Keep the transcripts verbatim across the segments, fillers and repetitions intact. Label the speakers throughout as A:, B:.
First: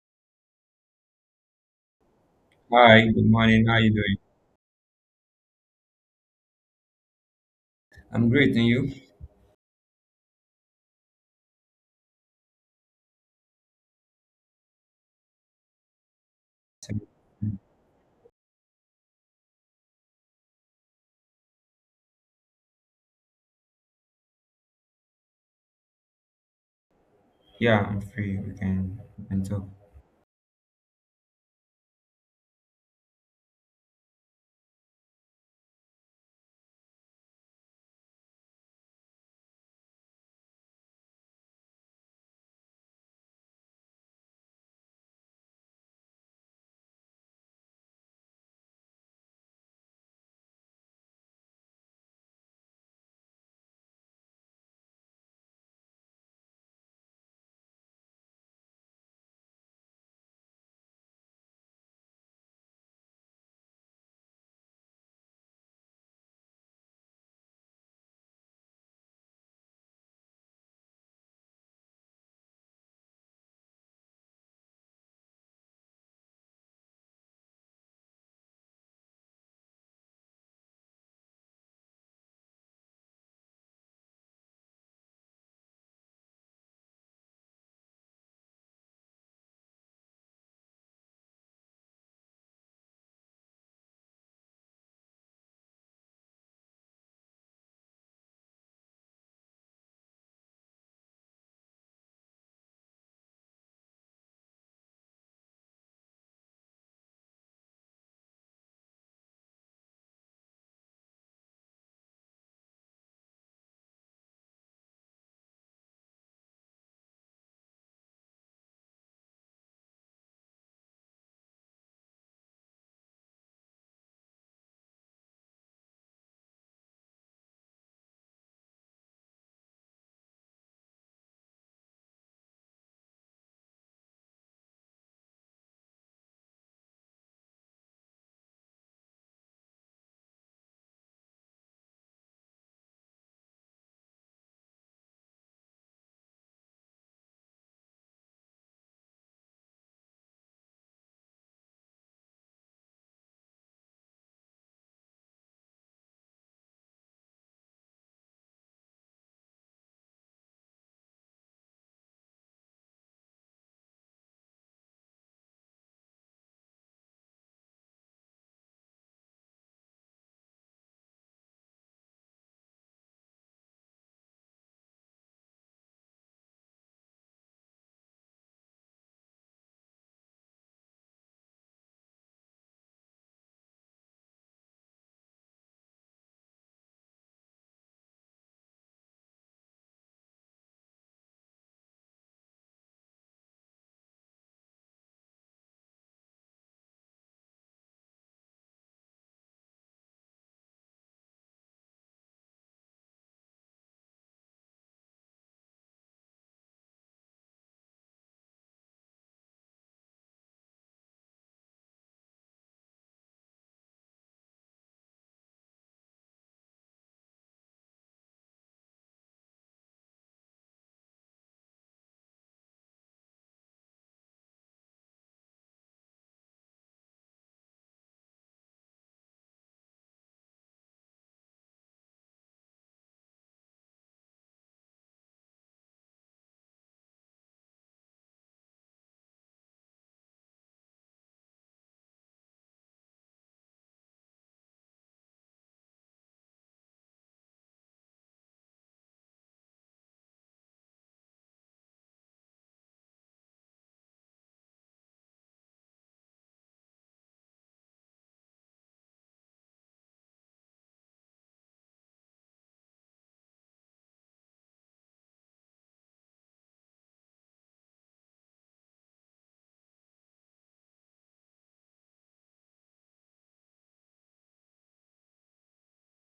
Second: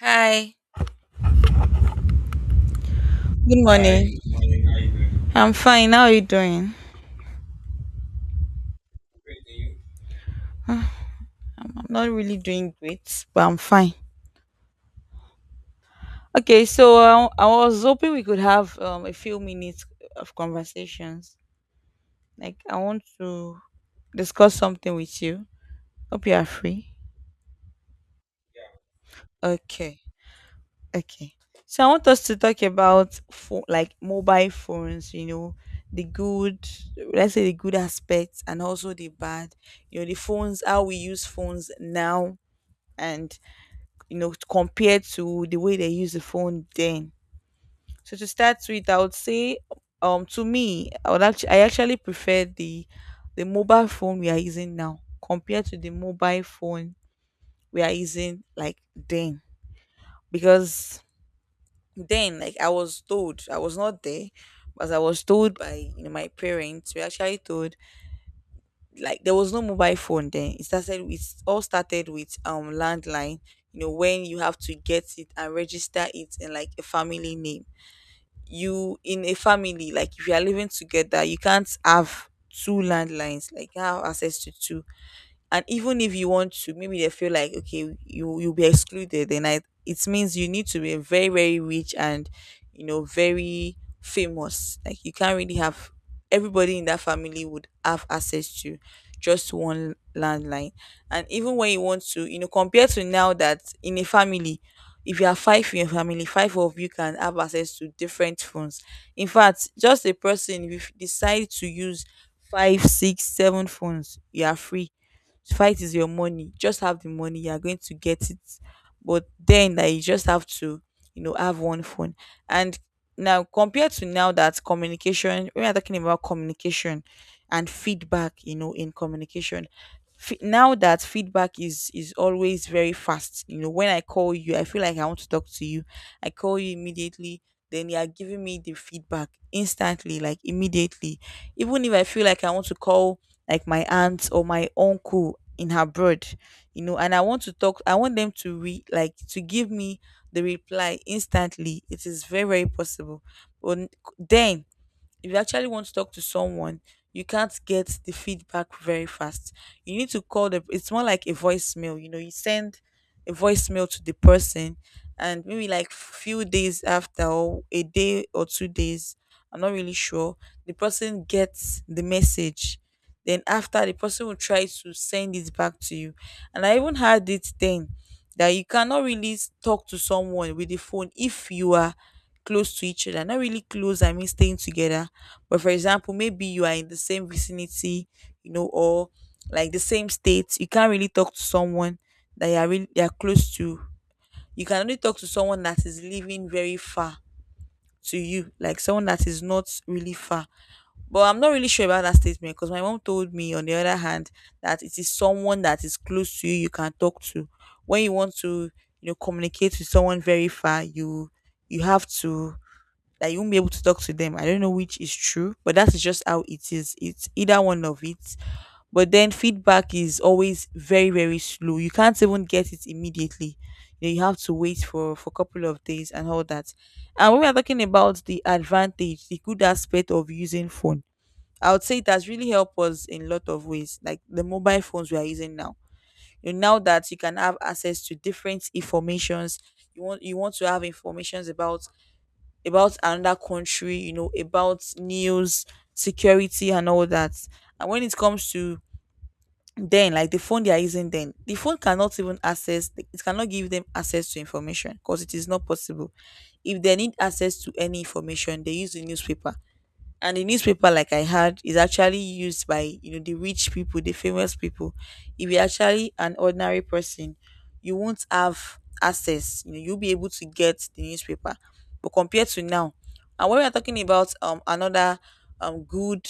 A: Hi.
B: Hi, good
A: Good Hi,
B: morning. How are you doing?
A: morning. Good morning. How you doing? I'm fine. How are you doing?
B: I'm great, and you?
A: Great, and you? I'm not really doing great, but I'm fine. Okay, so uh, I was hoping we could have um, a few minutes of conversations. Like, I want to discuss something with you. Hope you are free.
B: Yeah, I'm free. We can we can talk.
A: Okay, okay. So I want us to talk about phone, like mobile phones. You know, the good, let's say the good aspects, and also the bad. You know, the phones, how we use phones now and, you know, compared to the way they use the phone then. So to start with, I would say, um to me, i would actually i actually prefer the the mobile phone we are using now, compared to the mobile phone we are using, like, then. Because then, like, I was told, I was not there, but I was told by, you know, my parents. We actually told, like, there was no mobile phone then. It started with all started with um landline. You know, when you have to get it and register it in, like, a family name. You, in a family, like, if you are living together, you can't have two landlines, like you can't have access to two. And even if you want to, maybe they feel like, okay, you you'll be excluded. Then I, it means you need to be very, very rich, and, you know, very famous. Like, you can't really have everybody in that family would have access to just one landline. And even when you want to, you know, compared to now, that in a family, if you are five in your family, five of you can have access to different phones. In fact, just a person, if you decide to use five, six, seven phones, you are free. Fight is your money. Just have the money, you are going to get it. But then, that you just have to, you know, have one phone. And now, compared to now, that communication, we are talking about communication and feedback, you know, in communication. Fe- Now that feedback is is always very fast. You know, when I call you, I feel like I want to talk to you, I call you immediately, then you are giving me the feedback instantly, like, immediately. Even if I feel like I want to call, like, my aunt or my uncle in abroad, you know, and I want to talk, I want them to re like to give me the reply instantly, it is very, very possible. But then, if you actually want to talk to someone, you can't get the feedback very fast. You need to call the It's more like a voicemail. You know, you send a voicemail to the person, and maybe, like, few days after, or a day or two days, I'm not really sure, the person gets the message. Then after, the person will try to send it back to you. And I even had it then, that you cannot really s- talk to someone with the phone if you are close to each other. Not really close, I mean staying together. But for example, maybe you are in the same vicinity, you know, or, like, the same state. You can't really talk to someone that you are really you are close to. You can only talk to someone that is living very far to you, like someone that is not really far. But I'm not really sure about that statement, because my mom told me, on the other hand, that it is someone that is close to you you can talk to. When you want to, you know, communicate with someone very far, you you have to, that you won't be able to talk to them. I don't know which is true, but that's just how it is. It's either one of it. But then feedback is always very, very slow. You can't even get it immediately. You know, you have to wait for, for a couple of days and all that. And when we are talking about the advantage, the good aspect of using phone, I would say it has really helped us in a lot of ways, like the mobile phones we are using now. You know, now that you can have access to different informations, you want you want to have informations about about another country, you know, about news, security, and all that. And when it comes to then, like, the phone they are using, then the phone cannot even access, it cannot give them access to information because it is not possible. If they need access to any information, they use the newspaper. And the newspaper, like I had, is actually used by, you know, the rich people, the famous people. If you're actually an ordinary person, you won't have access, you know, you'll be able to get the newspaper. But compared to now. And when we're talking about um another um good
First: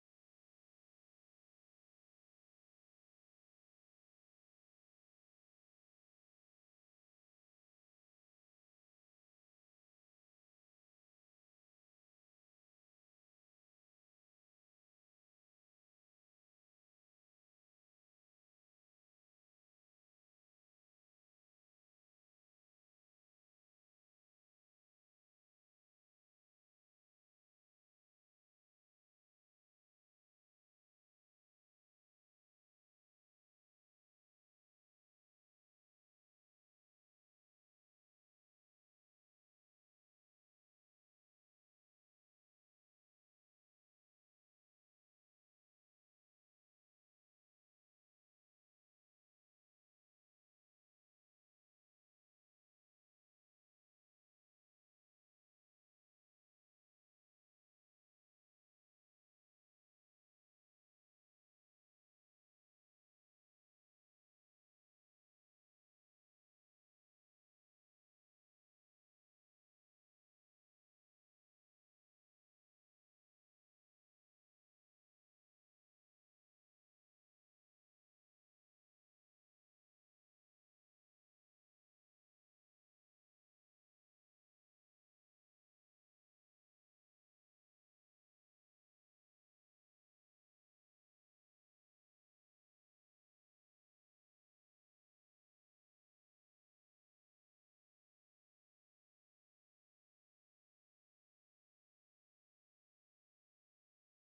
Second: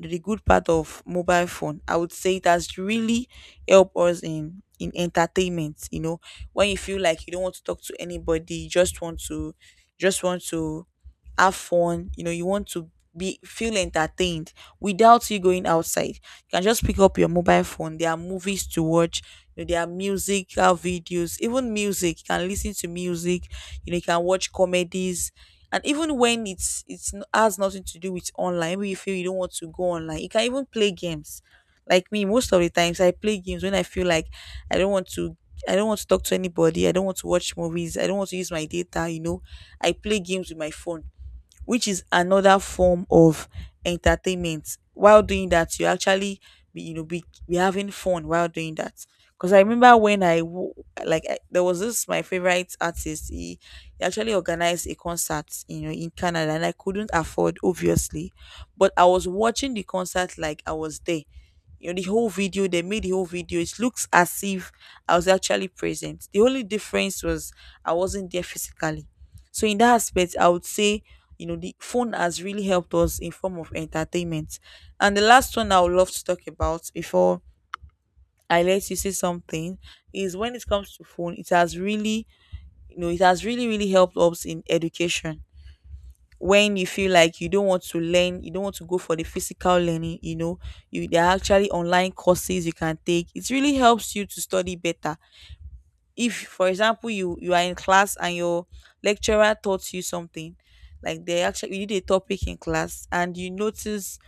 A: the good part of mobile phone, I would say it has really helped us in in entertainment. You know, when you feel like you don't want to talk to anybody, you just want to just want to have fun. You know, you want to be feel entertained without you going outside. You can just pick up your mobile phone. There are movies to watch, you know, there are musical videos, even music. You can listen to music, you know, you can watch comedies. And even when it's it's n- has nothing to do with online, maybe you feel you don't want to go online, you can even play games. Like me, most of the times I play games when I feel like I don't want to I don't want to talk to anybody. I don't want to watch movies. I don't want to use my data, you know. I play games with my phone, which is another form of entertainment. While doing that, you actually be you know be, be having fun while doing that. Because I remember when I w- like I, there was this my favorite artist. He, he actually organized a concert, you know, in Canada, and I couldn't afford, obviously, but I was watching the concert like I was there. You know, the whole video, they made the whole video, it looks as if I was actually present. The only difference was I wasn't there physically. So in that aspect, I would say, you know, the phone has really helped us in form of entertainment. And the last one I would love to talk about before I let you say something is, when it comes to phone, it has really, you know, it has really, really helped us in education. When you feel like you don't want to learn, you don't want to go for the physical learning, you know, you there are actually online courses you can take. It really helps you to study better. If, for example, you you are in class and your lecturer taught you something, like, they actually you did a topic in class and you notice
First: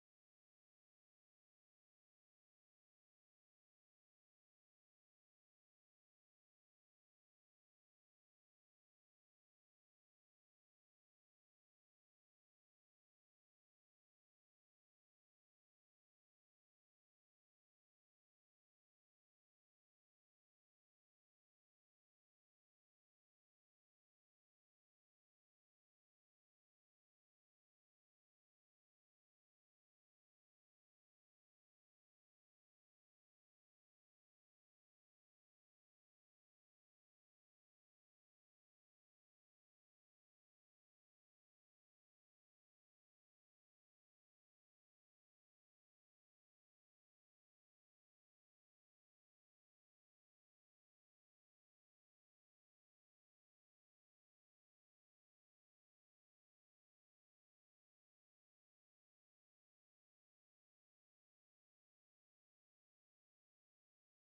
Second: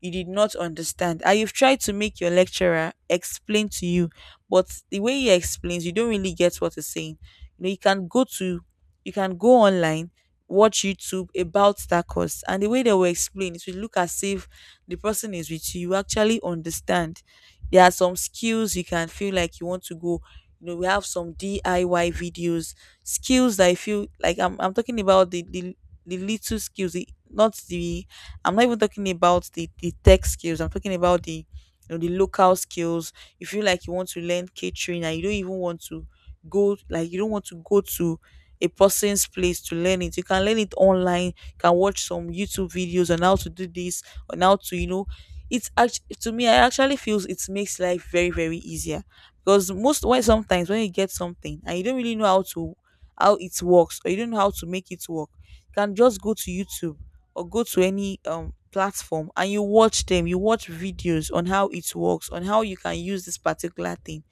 A: you did not understand, and you've tried to make your lecturer explain to you, but the way he explains, you don't really get what he's saying. You know, you can go to you can go online, watch YouTube about that course, and the way they will explain it will look as if the person is with you, you actually understand. There are some skills you can feel like you want to go, you know, we have some D I Y videos, skills that I feel like, i'm, I'm talking about the, the the little skills. The, not the I'm not even talking about the the tech skills. I'm talking about the, you know, the local skills. You feel like you want to learn catering, and you don't even want to go like you don't want to go to a person's place to learn it. You can learn it online. You can watch some YouTube videos on how to do this, on how to, you know. It's actually, to me, I actually feels it makes life very, very easier. Because most, when sometimes when you get something and you don't really know how to how it works, or you don't know how to make it work, you can just go to YouTube, or go to any um platform, and you watch them, you watch videos on how it works, on how you can use this particular thing.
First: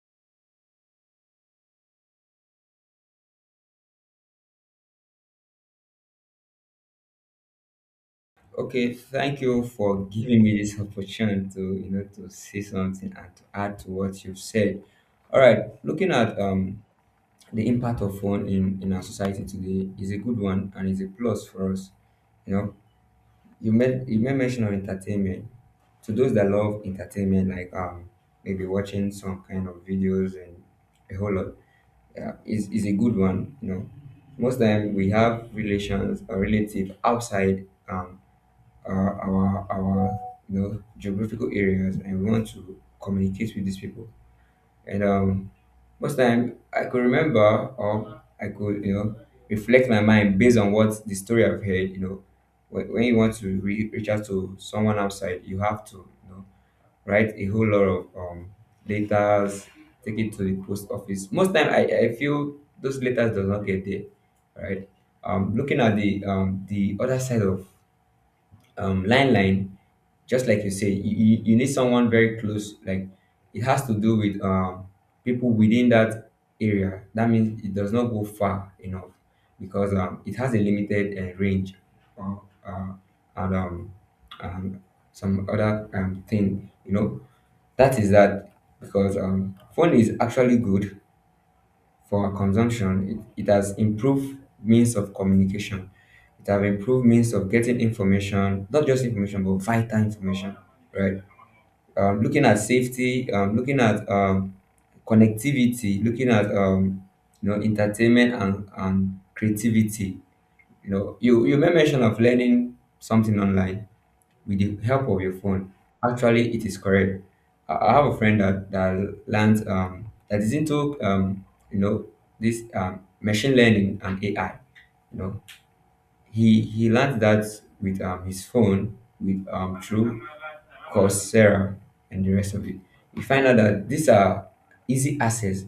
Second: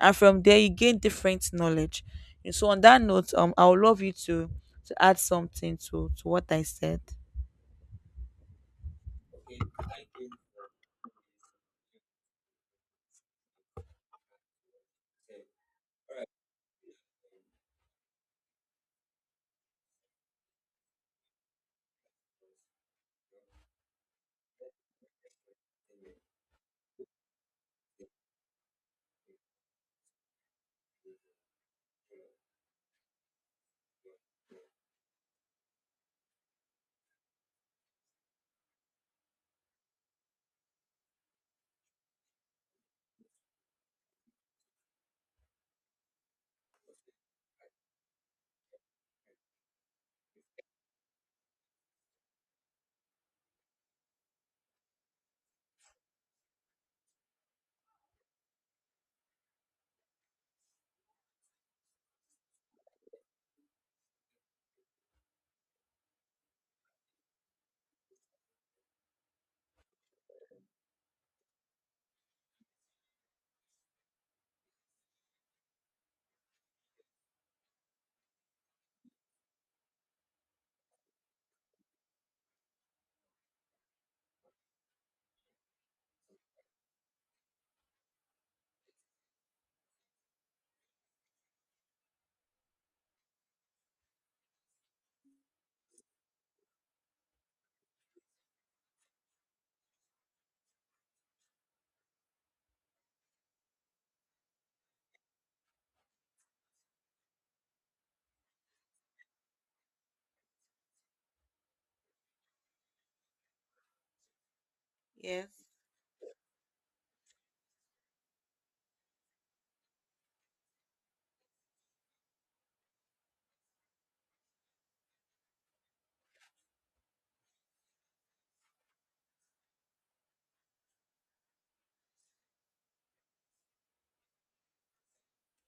A: And from there you gain different knowledge. And so, on that note, um I would love you to to add something to to what I said.
B: Okay, thank you for giving me this opportunity to you know to say something and to add to what you've said. All right, looking at um the impact of phone in in our society today is a good one and is a plus for us. You know, you made you made mention of entertainment. To those that love entertainment, like um maybe watching some kind of videos and a whole lot. Yeah, is, is a good one. You know, most time we have relations or relative outside, um, our, our our you know geographical areas, and we want to communicate with these people. And um, most time I could remember, or I could you know reflect my mind based on what the story I've heard. You know, when, when you want to re- reach out to someone outside, you have to you know write a whole lot of um, letters, take it to the post office. Most time, I, I feel those letters does not get there, right? Um, looking at the um, the other side of um, line line, just like you say, you, you, you need someone very close. Like it has to do with um, people within that area. That means it does not go far enough because um, it has a limited uh, range, uh, uh, and um, um, some other um, thing, you know that is that because um, phone is actually good for our consumption. It, it has improved means of communication. It have improved means of getting information, not just information, but vital information, right? Um, looking at safety, um, looking at um, connectivity, looking at um, you know entertainment and, and creativity. You know, you you may mention of learning something online with the help of your
A: Yes.
B: phone. Actually, it is correct. I, I have a friend that that learns, um that is into um you know this um machine learning and A I. You know, he he learned that with um his phone, with um through Coursera and the rest of it. You find out that these are easy access.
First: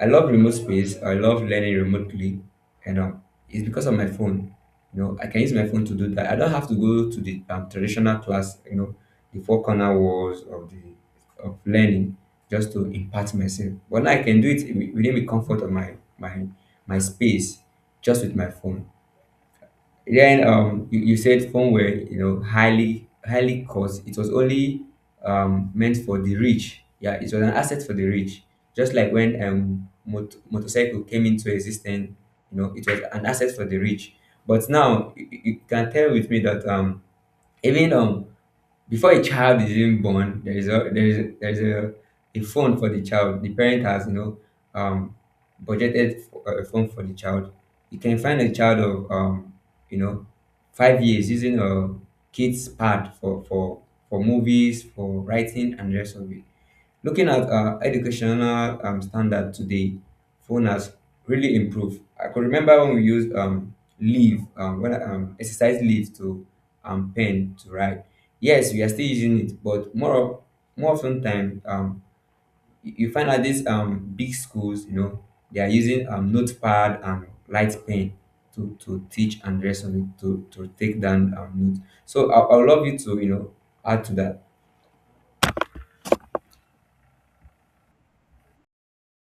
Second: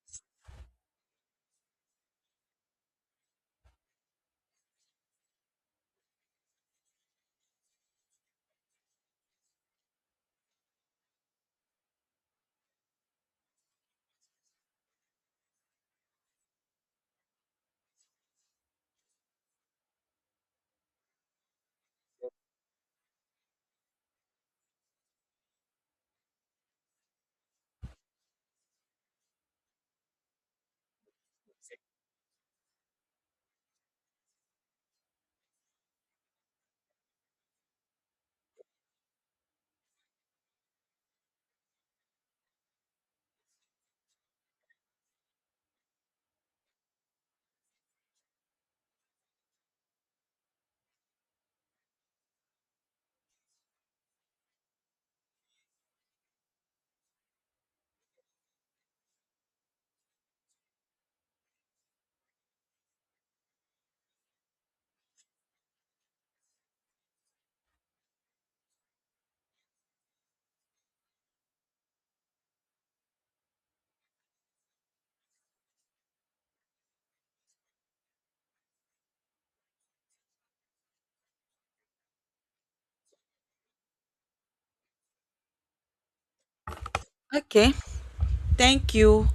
B: I love remote space. I love learning remotely, and um, it's because of my phone. You know, I can use my phone to do that. I don't have to go to the um, traditional class. You know, the four corner walls of the of learning just to impart myself. But now I can do it wi- within the comfort of my my my space, just with my phone. Then um, you, you said phone were you know highly highly cost. It was only um, meant for the rich. Yeah, it was an asset for the rich. Just like when um, mot- motorcycle came into existence, you know, it was an asset for the rich. But now you, you you can tell with me that um, even um, before a child is even born, there is a there is a, there is a, a phone for the child. The parent has you know um, budgeted for uh, a phone for the child. You can find a child of um, you know five years using a kid's pad for for for movies, for writing, and the rest of it. Looking at uh, educational um, standard today, phone has really improved. I could remember when we used um, leave, um, when I, um, exercise leave to um, pen to write. Yes, we are still using it, but more of, more often time, um, you you find out these um, big schools, you know, they are using um, notepad and light pen to, to teach and the rest of it to, to take down um, notes. So I, I would love you to, you know, add to that.
A: Okay, thank you.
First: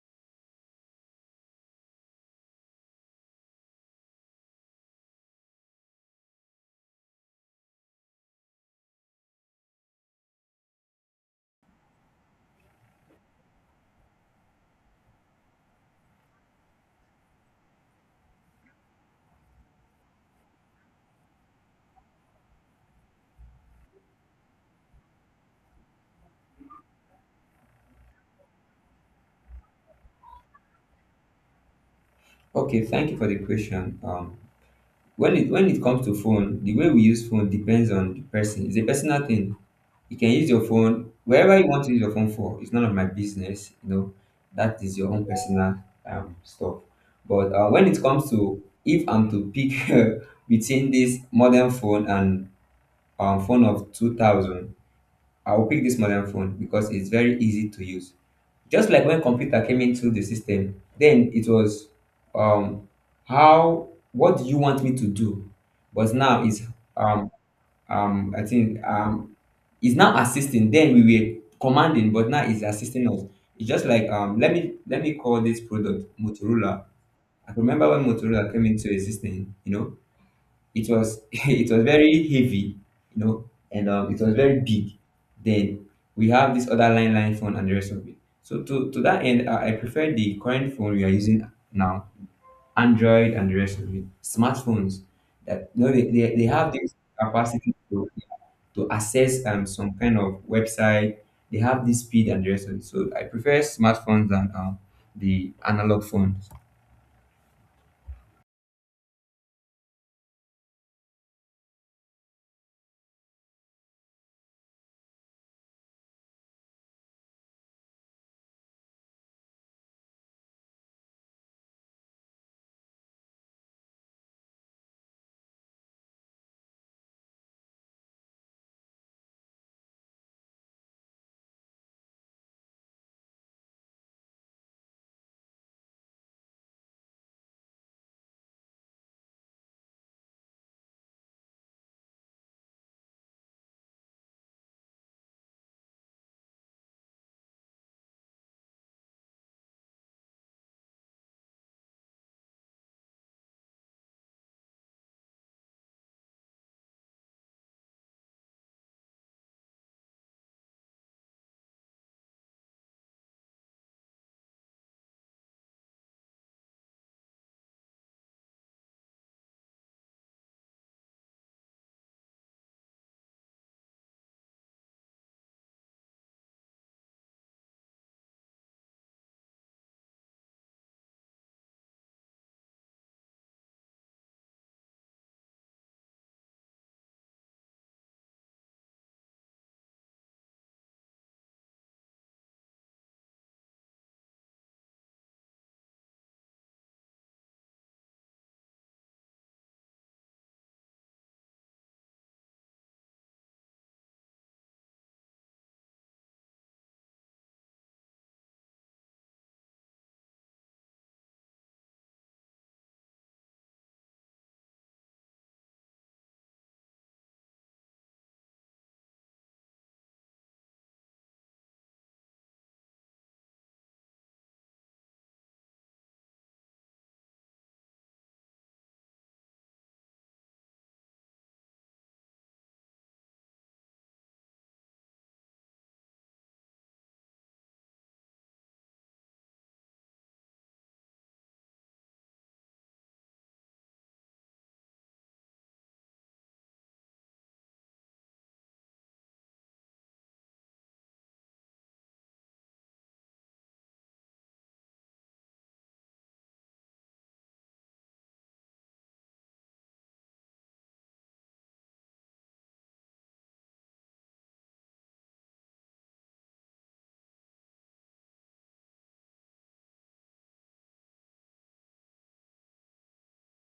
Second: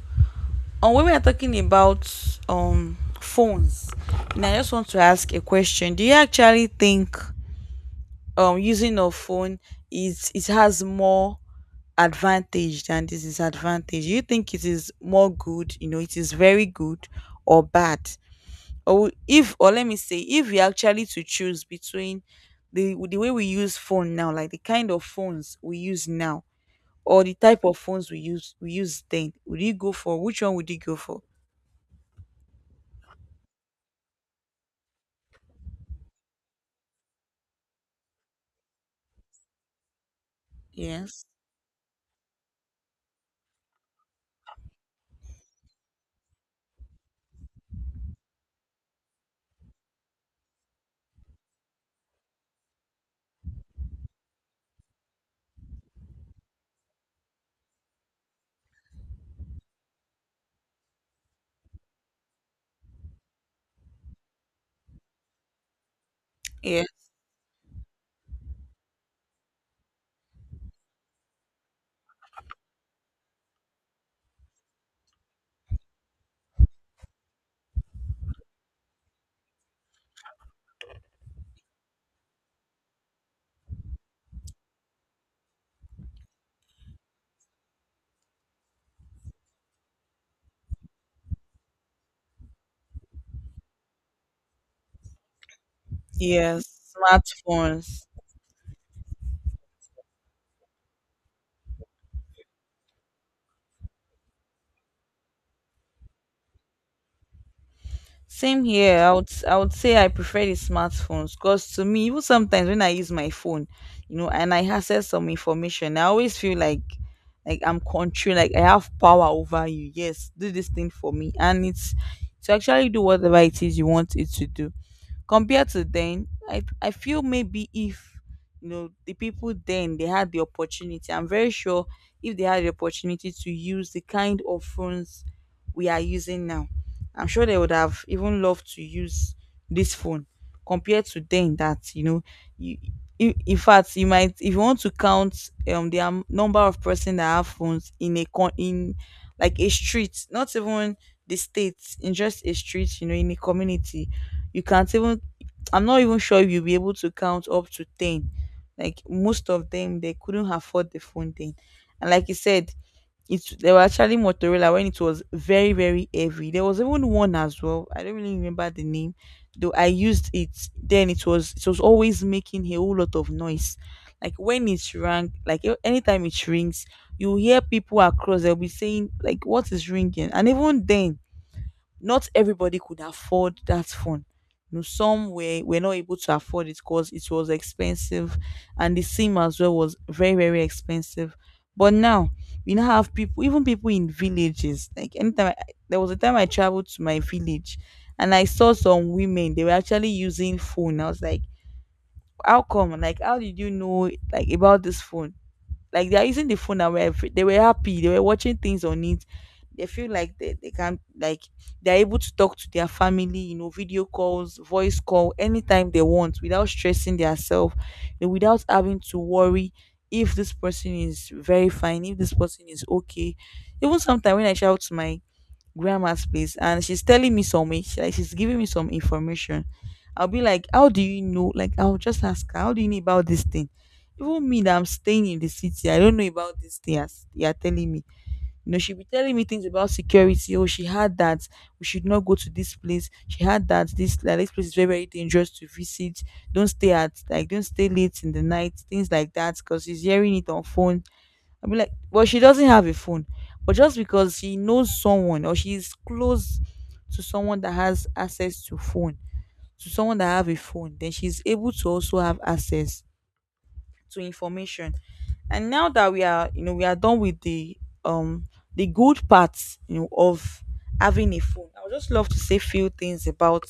A: Um, when we are talking about um phones, and I just want to ask a question. Do you actually think um using a phone is it has more advantage than disadvantage? Do you think it is more good, you know, it is very good or bad? Or if or let me say, if we actually to choose between the the way we use phone now, like the kind of phones we use now, or the type of phones we use we use then, would you go for which one would you go for?
B: Okay, thank you for the question. Um, When it when it comes to phone, the way we use phone depends on the person. It's a personal thing. You can use your phone
A: Yes.
B: wherever you want to use your phone for. It's none of my business. You know, that is your own personal um, stuff. But uh, when it comes to, if I'm to pick uh, between this modern phone and um, phone of two thousand, I will pick this modern phone because it's very easy to use. Just like when computer came into the system, then it was, um how, what do you want me to do? But now is,
A: Yes,
B: um um I think um it's now assisting. Then we were commanding, but now it's assisting us. It's just like, um let me let me call this product Motorola. I remember when Motorola came into existence, you know, it was it was very heavy, you know, and um, it was very big. Then we have this other line line phone and the rest of it. So to, to that end, I, I prefer the current phone we are using now, Android and the rest of it, smartphones that you know they, they, they have
A: yes,
B: this capacity
A: Smartphones.
B: to, to access um, some kind of website. They have this speed and the rest of it. So I prefer smartphones than um, the analog phones.
A: Same here. I would I would say I prefer the smartphones because to me, even sometimes when I use my phone, you know, and I access some information, I always feel like like I'm control, like I have power over you. Yes, do this thing for me, and it's to actually do whatever it is you want it to do. Compared to then, i i feel maybe if you know the people then they had the opportunity, I'm very sure if they had the opportunity to use the kind of phones we are using now, I'm sure they would have even loved to use this phone compared to then that you know you, in in fact, you might, if you want to count um the am- number of person that have phones in a con in like a street, not even the states, in just a street, you know, in a community, you can't even, I'm not even sure if you'll be able to count up to ten. Like most of them, they couldn't afford the phone then. And like you said, it's they were actually Motorola when it was very, very heavy. There was even one as well, I don't really remember the name, though I used it. Then it was it was always making a whole lot of noise, like when it rang, like a- anytime it rings, you hear people across, they'll be saying like what is ringing. And even then, not everybody could afford that phone. You know, some were, were not able to afford it because it was expensive, and the SIM as well was very, very expensive. But now we now have people, even people in villages. Like anytime I, there was a time I traveled to my village and I saw some women, they were actually using phone. I was like, how come? Like, how did you know like about this phone? Like they are using the phone and were they were happy. They were watching things on it. They feel like they, they can like they're able to talk to their family, you know, video calls, voice call, anytime they want without stressing themselves, you know, without having to worry if this person is very fine, if this person is okay. Even sometimes when I shout to my grandma's place and she's telling me some in- she- like she's giving me some information, I'll be like, how do you know? Like, I'll just ask her, how do you know about this thing? Even me that I'm staying in the city, I don't know about this thing as you're telling me. You know, she'll be telling me things about security. Oh, she had that. We should not go to this place. She had that. This like this place is very, very dangerous to visit. Don't stay at like don't stay late in the night. Things like that. Because she's hearing it on phone. I mean, like, well, she doesn't have a phone, but just because she knows someone or she's close to someone that has access to phone, to someone that have a phone, then she's able to also have access to information. And now that we are, you know, we are done with the um the good parts, you know, of having a phone, I would just love to say few things about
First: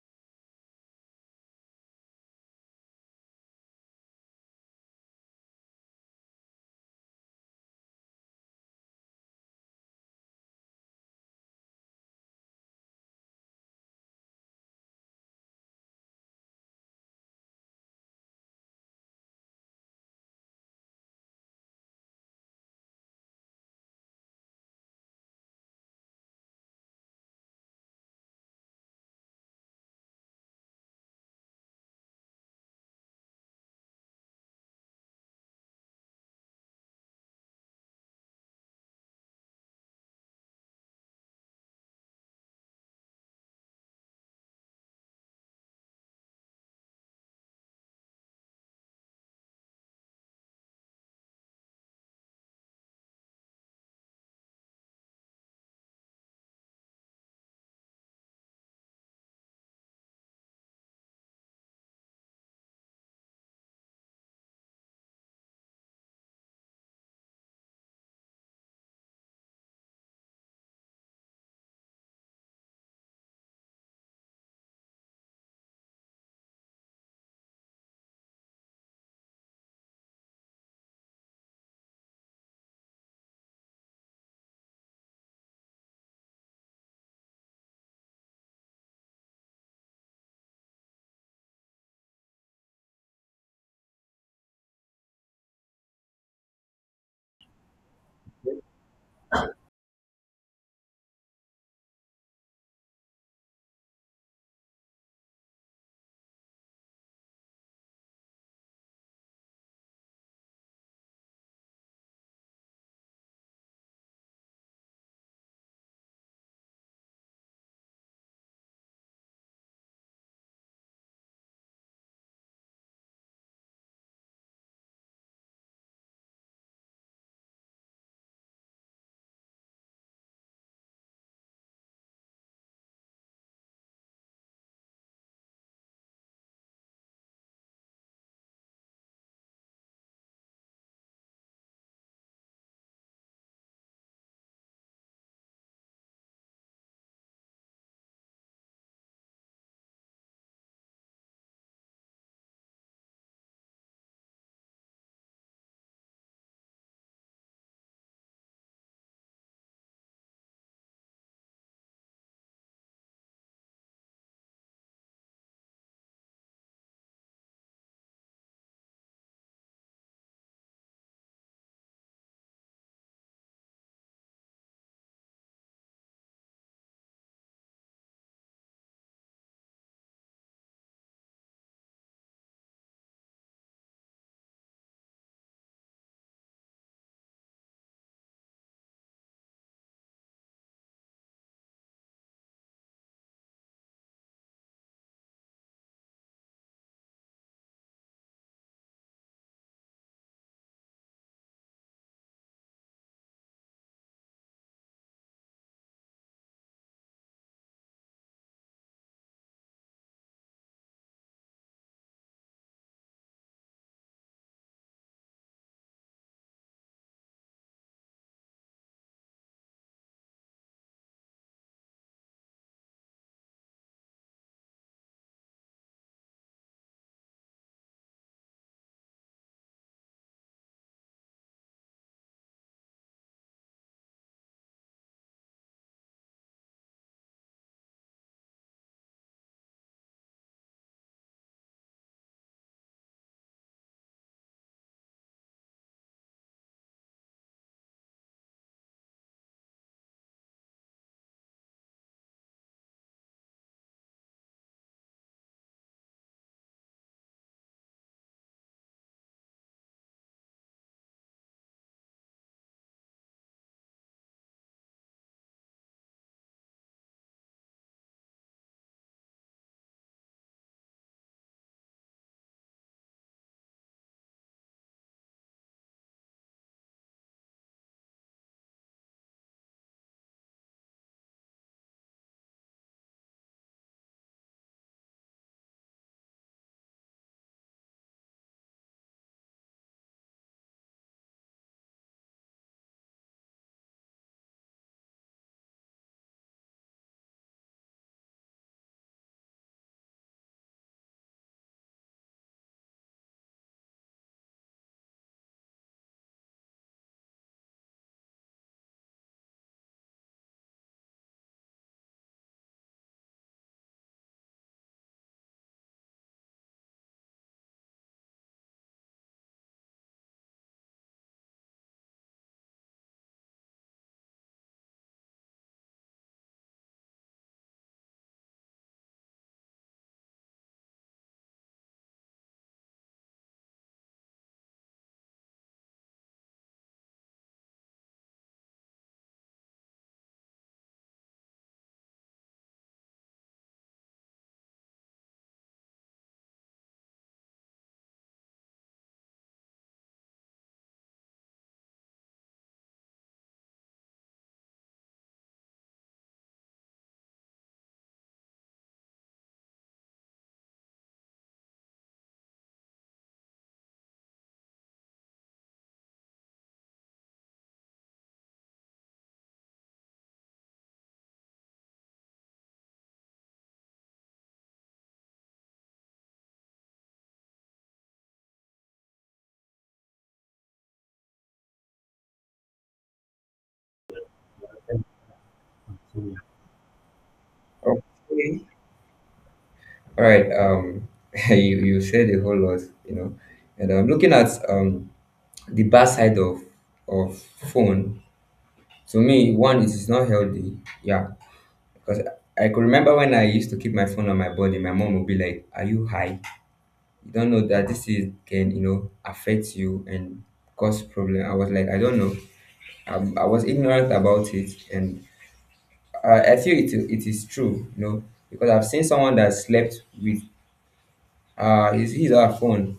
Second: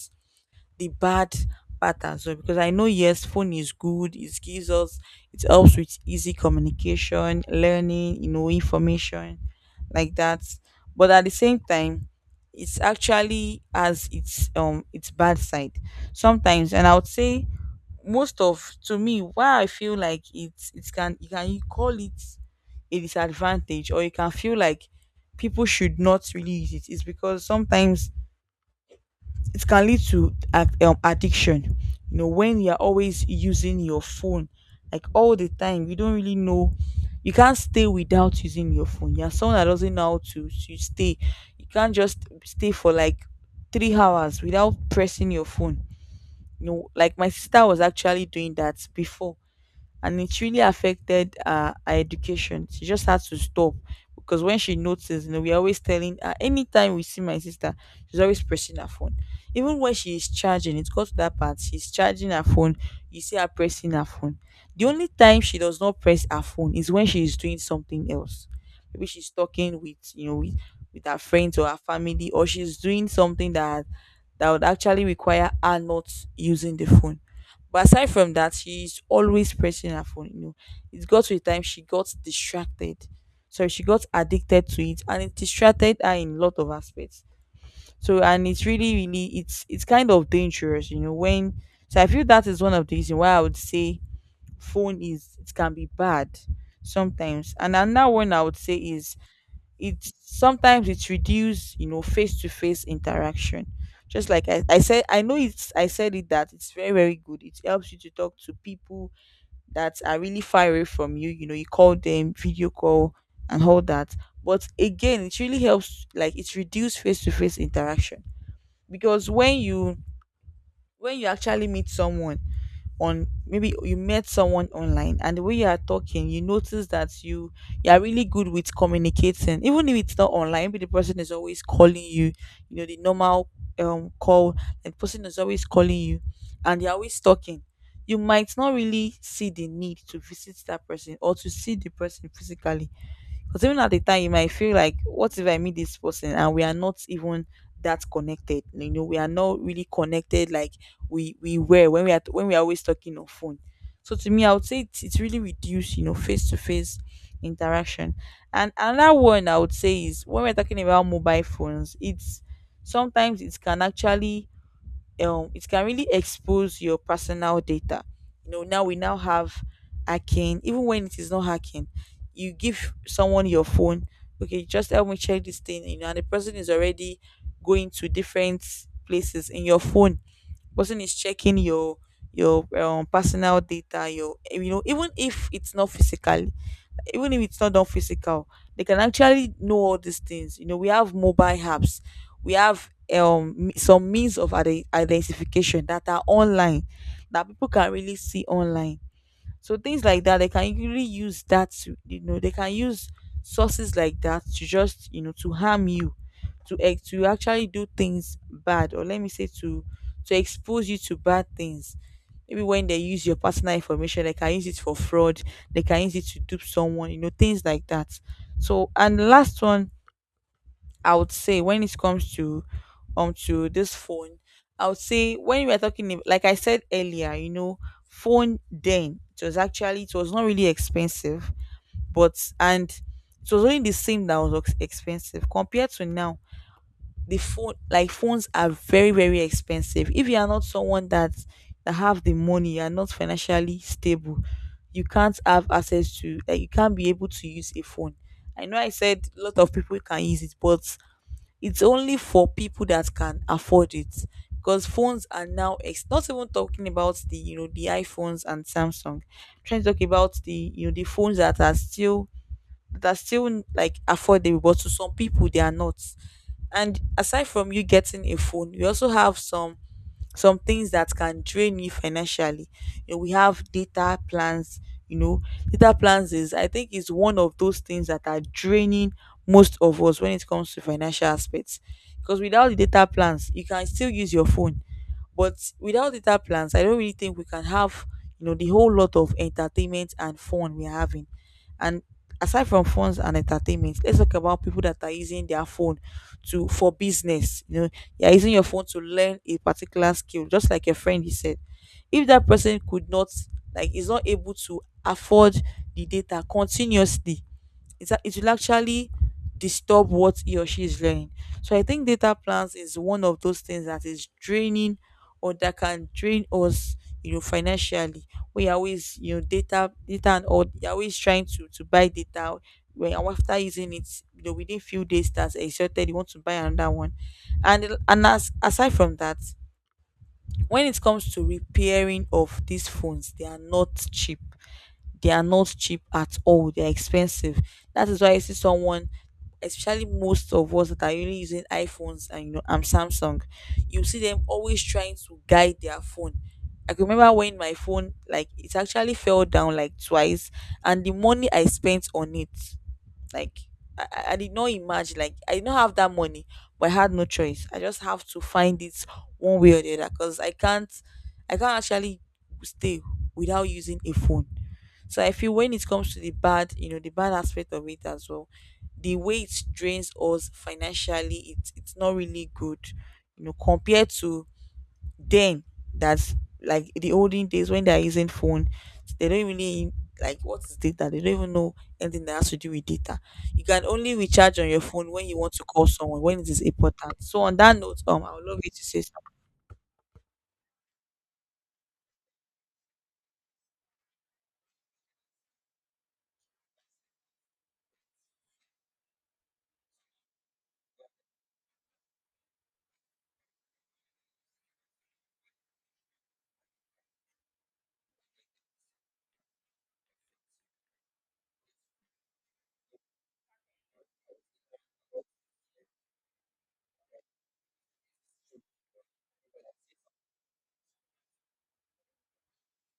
A: the bad part as well, because I know yes, phone is good. It gives us, it helps with easy communication, learning, you know, information like that. But at the same time, it's actually has its um its bad side sometimes, and I would say most of, to me, why I feel like it's it can, you can call it a disadvantage, or you can feel like people should not really use it, is because sometimes it can lead to ac- um, addiction. You know, when you're always using your phone, like all the time, you don't really know. You can't stay without using your phone. You're someone that doesn't know how to, to stay. You can't just stay for like three hours without pressing your phone. You know, like my sister was actually doing that before and it really affected uh, her education. She just had to stop because when she noticed, you know, we're always telling her, anytime we see my sister, she's always pressing her phone. Even when she is charging, it got to that part, she's charging her phone, you see her pressing her phone. The only time she does not press her phone is when she is doing something else. Maybe she's talking with, you know, with, with her friends or her family, or she's doing something that that would actually require her not using the phone. But aside from that, she's always pressing her phone. You know, it got to a time she got distracted. So she got addicted to it, and it distracted her in a lot of aspects. So and it's really, really, it's it's kind of dangerous, you know. When so I feel that is one of the reasons why I would say phone is, it can be bad sometimes. And another one I would say is it sometimes it reduce, you know, face to face interaction. Just like I, I said, I know it's, I said it that it's very, very good, it helps you to talk to people that are really far away from you, you know, you call them, video call and all that. But again, it really helps, like it's reduce face to face interaction, because when you, when you actually meet someone on, maybe you met someone online, and the way you are talking, you notice that you you are really good with communicating, even if it's not online, but the person is always calling you, you know, the normal um call, and the person is always calling you and they're always talking, you might not really see the need to visit that person or to see the person physically. Because even at the time, you might feel like, what if I meet this person and we are not even that connected? You know, we are not really connected like we we were when we are, when we are always talking on phone. So to me, I would say it's, it's really reduced, you know, face to face interaction. And another one I would say is, when we're talking about mobile phones, it's sometimes it can actually um it can really expose your personal data. You know, now we now have hacking. Even when it is not hacking, you give someone your phone, okay, just help me check this thing, you know, and the person is already going to different places in your phone. Person is checking your your um, personal data, your, you know, even if it's not physically, even if it's not done physical, they can actually know all these things. You know, we have mobile apps, we have um m- some means of ide- identification that are online, that people can really see online. So things like that, they can really use that to, you know, they can use sources like that to just, you know, to harm you, to ex- to actually do things bad, or let me say to to expose you to bad things. Maybe when they use your personal information, they can use it for fraud, they can use it to dupe someone, you know, things like that. So and the last one I would say when it comes to um to this phone, I would say when we are talking ab- like I said earlier, you know, phone then it was actually, it was not really expensive, but and it was only the same that was ex- expensive compared to now. The phone, like phones are very, very expensive. If you are not someone that that have the money, you are not financially stable, you can't have access to, like you can't be able to use a phone. I know I said a lot of people can use it, but it's only for people that can afford it, because phones are now ex- not even talking about the, you know, the iPhones and Samsung. I'm trying to talk about the, you know, the phones that are still that are still like affordable, but to some people they are not. And aside from you getting a phone, we also have some some things that can drain you financially. You know, we have data plans. You know, data plans is I think is one of those things that are draining most of us when it comes to financial aspects. Because without the data plans, you can still use your phone, but without data plans, I don't really think we can have you know the whole lot of entertainment and fun we're having, and aside from phones and entertainment, let's talk about people that are using their phone to, for business. You know, you're using your phone to learn a particular skill, just like your friend he said. If that person could not, like is not able to afford the data continuously, it's a- it will actually disturb what he or she is learning. So I think data plans is one of those things that is draining or that can drain us, you know, financially. We are always, you know, data data and all, you're always trying to to buy data, when after using it, you know, within few days that's exhausted, you want to buy another one. And and as, aside from that, when it comes to repairing of these phones, they are not cheap, they are not cheap at all, they are expensive. That is why you see someone, especially most of us that are only using iPhones and, you know, and Samsung, you see them always trying to guide their phone. I can remember when my phone, like it actually fell down like twice, and the money I spent on it, like I, I I did not imagine. Like I did not have that money, but I had no choice. I just have to find it one way or the other because I can't. I can't actually stay without using a phone. So I feel when it comes to the bad, you know, the bad aspect of it as well, the way it drains us financially, it's it's not really good, you know, compared to then, that's like the olden days when they're using phone, they don't really, like what is data they don't even know, anything that has to do with data. You can only recharge on your phone when you want to call someone when it is important. So on that note, um I would love
B: Okay.
A: you to say something.
B: All right. Um, you you said a whole lot, you know, and I'm looking at um the bad side of of phone. To me, one is it's not healthy. Yeah, because I I could remember when I used to keep my phone on my body, my mom would be like, "Are you high? You don't know that this is, can you know affect you and cause problem." I was like, I don't know. I, I was ignorant about it, and I, I feel it it is true, you know, because I've seen someone that slept with uh his his or her phone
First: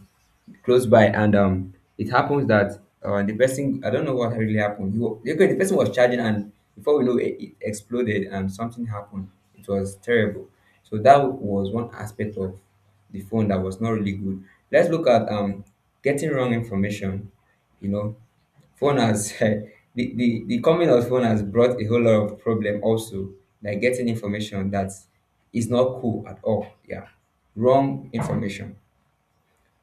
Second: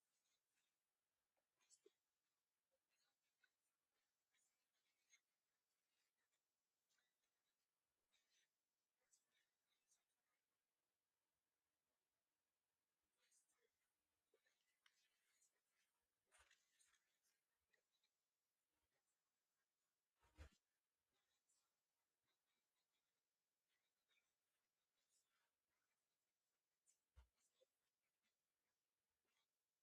B: close by, and um it happens that, uh, the person, I don't know what really happened. he, wa- okay, the person was charging, and before we know it, it exploded and something happened. It was terrible. So that was one aspect of the phone that was not really good. Let's look at, um getting wrong information. You know, phone has the, the the coming of phone has brought a whole lot of problem also, like getting information that is not cool at all. Yeah, wrong information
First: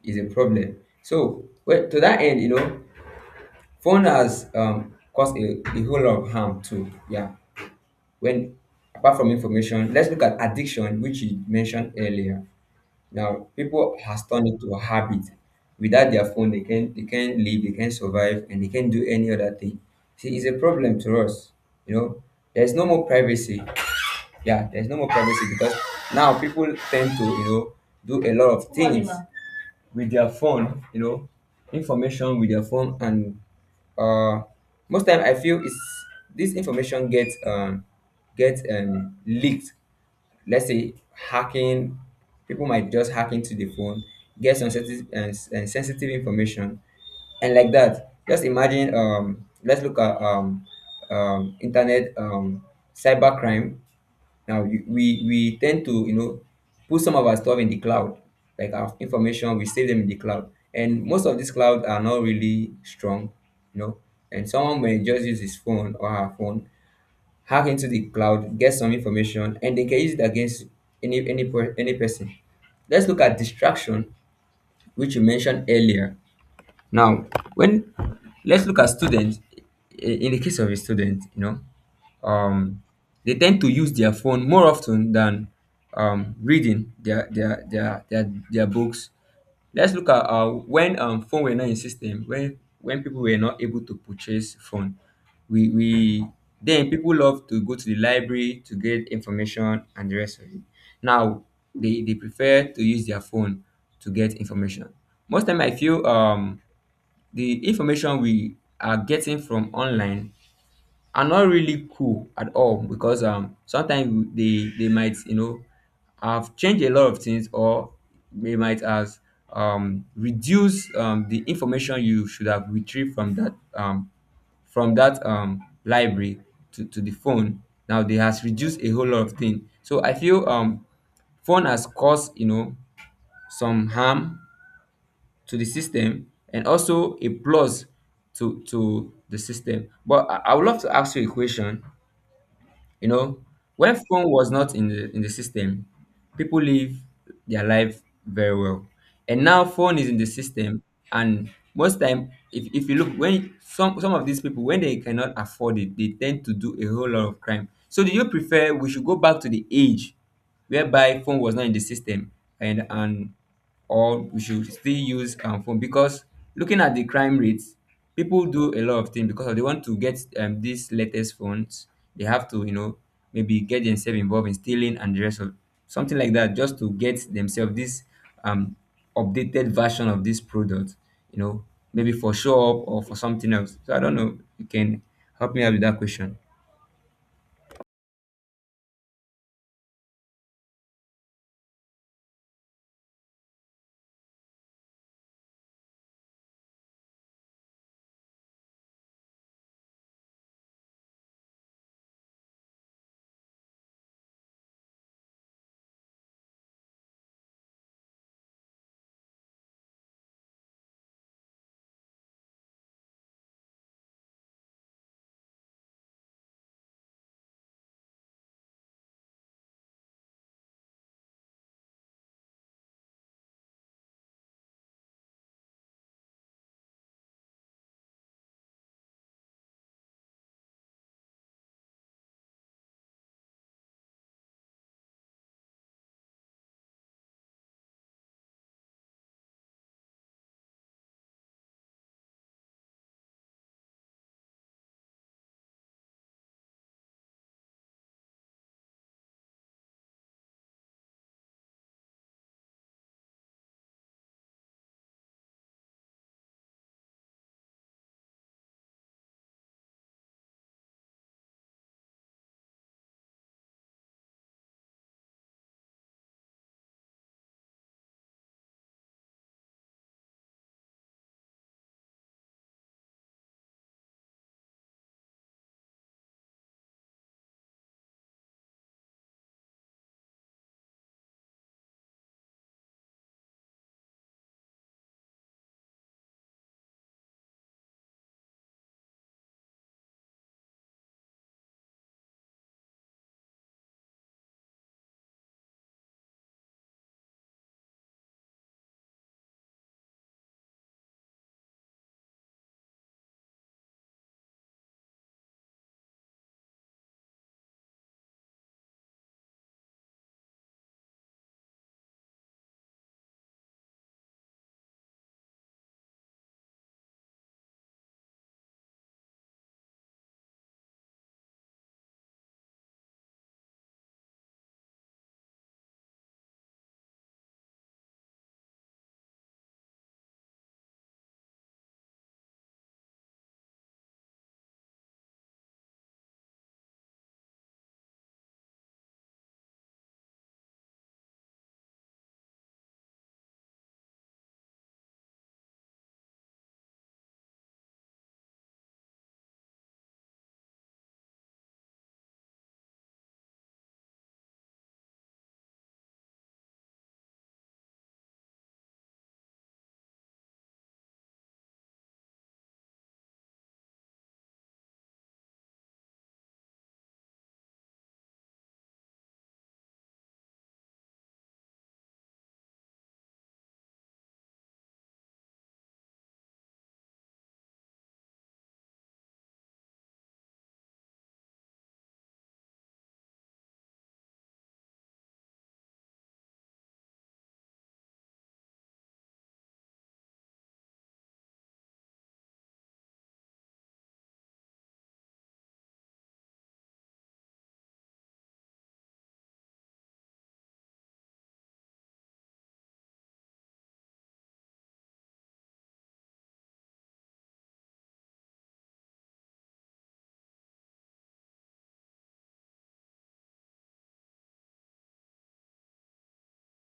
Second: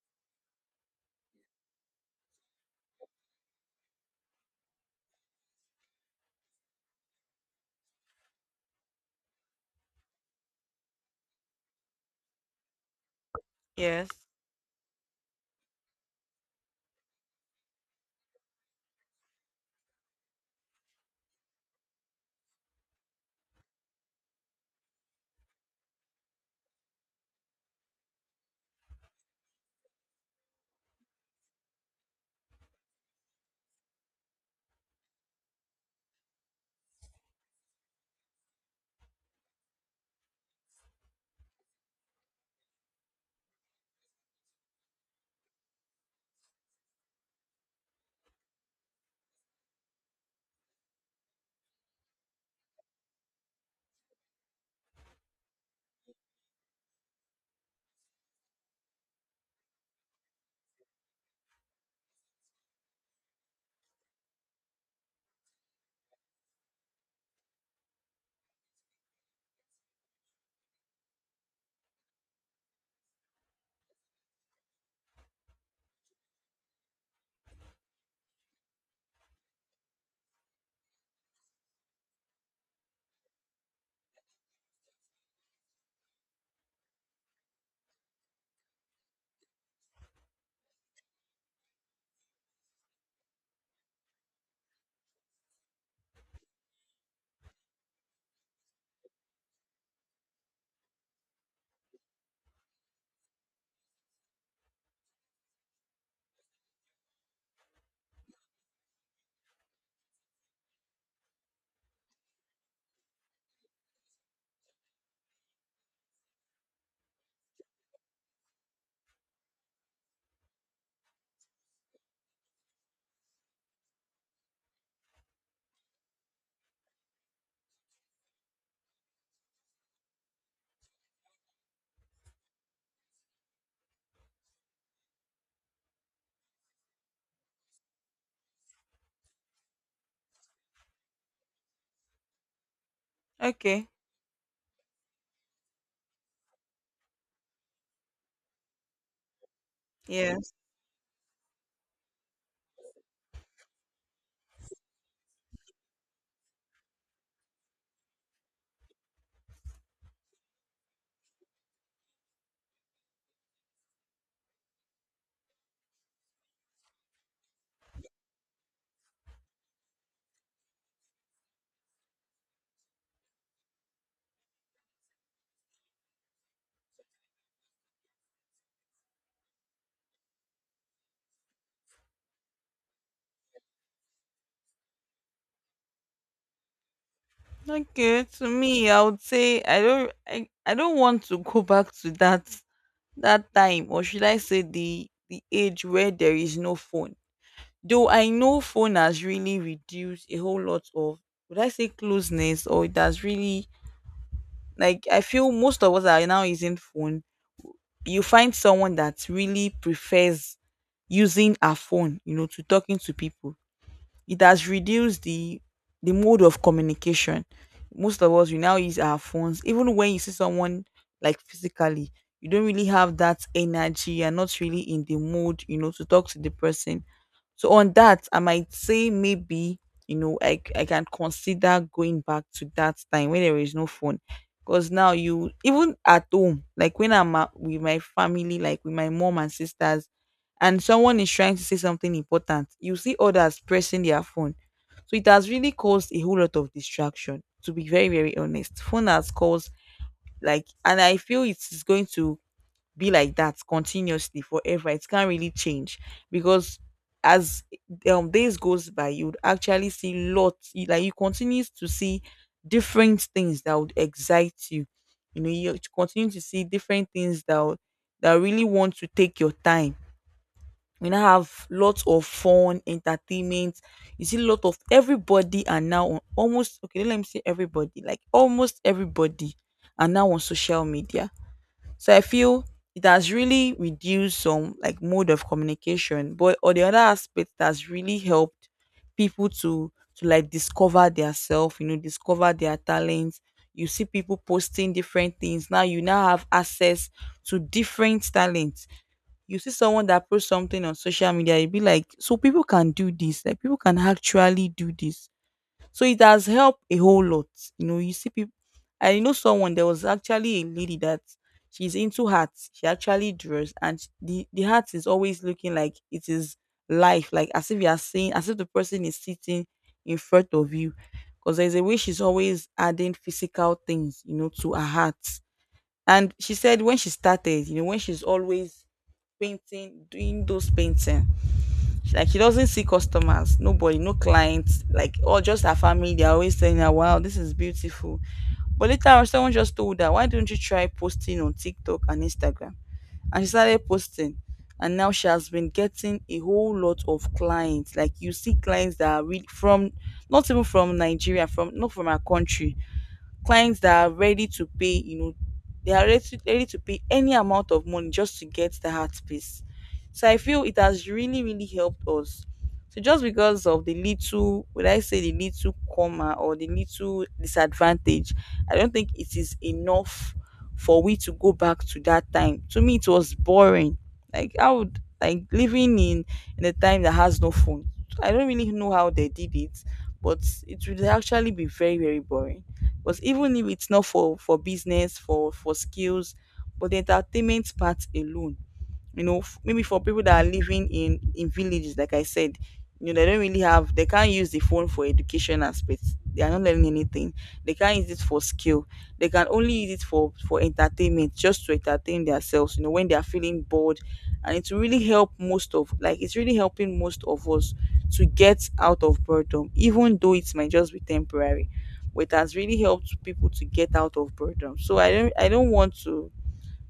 B: is a problem. So, well, to that end, you know, phone has um, caused a, a whole lot of harm too. Yeah. When apart from information, let's look at addiction, which you mentioned earlier. Now, people
A: Yes.
B: has turned it to a habit. Without their phone, they can they can't live, they can't survive, and they can't do any other thing. See, it's a problem to us. You know, there's no more privacy. Yeah, there's no more privacy because now people tend to you know do a lot of things with their phone, you know, information with their phone, and uh, most time I feel it's, this information gets um gets um leaked. Let's say hacking, people might just hack into the phone, get some sensitive and, and sensitive information, and like that. Just imagine. Um, let's look at um, um, internet um, cybercrime. Now you, we we tend to you know put some of our stuff in the cloud, like our information, we save them in the cloud, and most of these clouds are not really strong, you know. And someone may just use his phone or her phone, hack into the cloud, get some information, and they can use it against any any per, any person. Let's look at distraction, which you mentioned earlier. Now, when let's look at students. i- In the case of a student, you know, um, they tend to use their phone more often than um, reading their their, their their their books. Let's look at uh, when um, phone were not in system, when when people were not able to purchase phone, we we then people love to go to the library to get information and the rest of it. Now they, they prefer to use their phone to get information. Most time I feel um, the information we are getting from online are not really cool at all because um sometimes they they might you know have changed a lot of things, or they might have um reduced um the information you should have retrieved from that, um from that um library, to, to the phone. Now they has reduced a whole lot of things. So I feel um phone has caused, you know some harm to the system and also a plus to to the system. But i, I would love to ask you a question you know,
A: Okay.
B: when phone was not in the in the system, people live their life very well. And now phone is in the
A: Yes.
B: system, and most time, if, if you look, when some some of these people, when they cannot afford it, they tend to do a whole lot of crime. So do you prefer we should go back to the age whereby phone was not in the system, and and or we should still use, um, phone? Because looking at the crime rates, people do a lot of things because they want to get, um, these latest phones. They have to, you know maybe get themselves involved in stealing and the rest of something like that, just to get themselves this, um, updated version of this product, you know maybe for show up or for something else. So I don't know, you can help me out with that question.
A: Okay. To me, I would say I don't I, I don't want to go back to that, that time, or should I say the the age where there is no phone. Though I know phone has really reduced a whole lot of, would I say closeness, or it has really, like I feel most of us are now using phone. You find someone that really prefers using a phone, you know, to talking to people. It has reduced the the mode of communication. Most of us we now use our phones. Even when you see someone, like physically, you don't really have that energy. You're not really in the mood, you know, to talk to the person. So on that, I might say maybe, you know, I c- I can consider going back to that time when there is no phone, because now you, even at home, like when I'm at, with my family, like with my mom and sisters, and someone is trying to say something important, you see others pressing their phone, so it has really caused a whole lot of distraction. To be very very honest, phone has caused, like, and I feel it is going to be like that continuously forever. It can't really change because, as um days goes by, you'd actually see lots you- like you continue to see different things that would excite you. You know, you continue to see different things that would, that really want to take your time. We now have lots of fun, entertainment. You see a lot of, everybody are now on almost, okay, let me say everybody, like almost everybody are now on social media, so I feel it has really reduced some, like mode of communication, but on the other aspect, it has really helped people to to like discover their self, you know, discover their talents. You see people posting different things. Now you now have access to different talents. You see someone that posts something on social media, you'd be like, so people can do this, like people can actually do this. So it has helped a whole lot. You know, you see people. I know someone. There was actually a lady that she's into hats. She actually draws, and sh- the the hat is always looking like it is life, like as if you are seeing, as if the person is sitting in front of you. Because there's a way she's always adding physical things, you know, to her hat. And she said when she started, you know, when she's always painting, doing those paintings, she- like she doesn't see customers, nobody, no clients, like, or just her family. They're always saying, her, "Wow, this is beautiful." But later on, someone just told her, "Why don't you try posting on TikTok and Instagram?" And she started posting, and now she has been getting a whole lot of clients. Like you see clients that are really from, not even from Nigeria, from, not from her country, clients that are ready to pay, you know, they are ready to, ready to pay any amount of money just to get the heart space. So I feel it has really, really helped us. So just because of the little, would I say the little comma or the little disadvantage, I don't think it is enough for we to go back to that time. To me, it was boring. Like I would like living in in a time that has no phone. I don't really know how they did it, but it would actually be very, very boring. But even if it's not for for business, for for skills, but the entertainment part alone, you know, f- maybe for people that are living in in villages, like I said, you know, they don't really have, they can't use the phone for education aspects, they are not learning anything, they can't use it for skill, they can only use it for for entertainment, just to entertain themselves, you know, when they are feeling bored, and it's really help most of, like it's really helping most of us to get out of boredom, even though it might just be temporary, but it has really helped people to get out of boredom. So i don't i don't want to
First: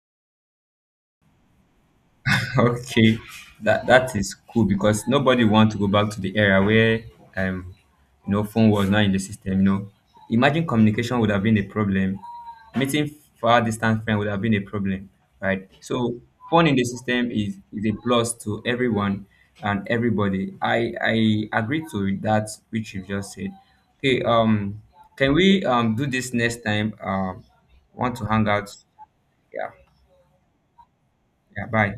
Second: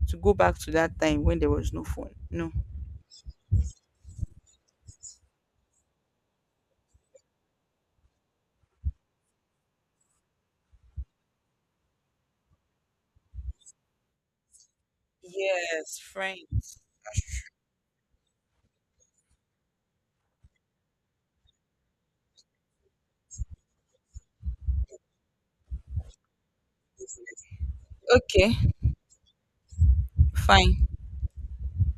A: to go back to that time when there was no phone, no.
B: Okay, that that is cool, because nobody want to go back to the era where um you know phone was not in the system. You know, imagine communication would have been a problem, meeting far distant friend would have been a problem, right?
A: Yes,
B: So phone in
A: friends.
B: the system is is a plus to everyone and everybody. I I agree to that which you just said. Okay, um, can we um do this next time? Um, want to hang
A: Okay,
B: out? Yeah,
A: fine.
B: yeah. Bye.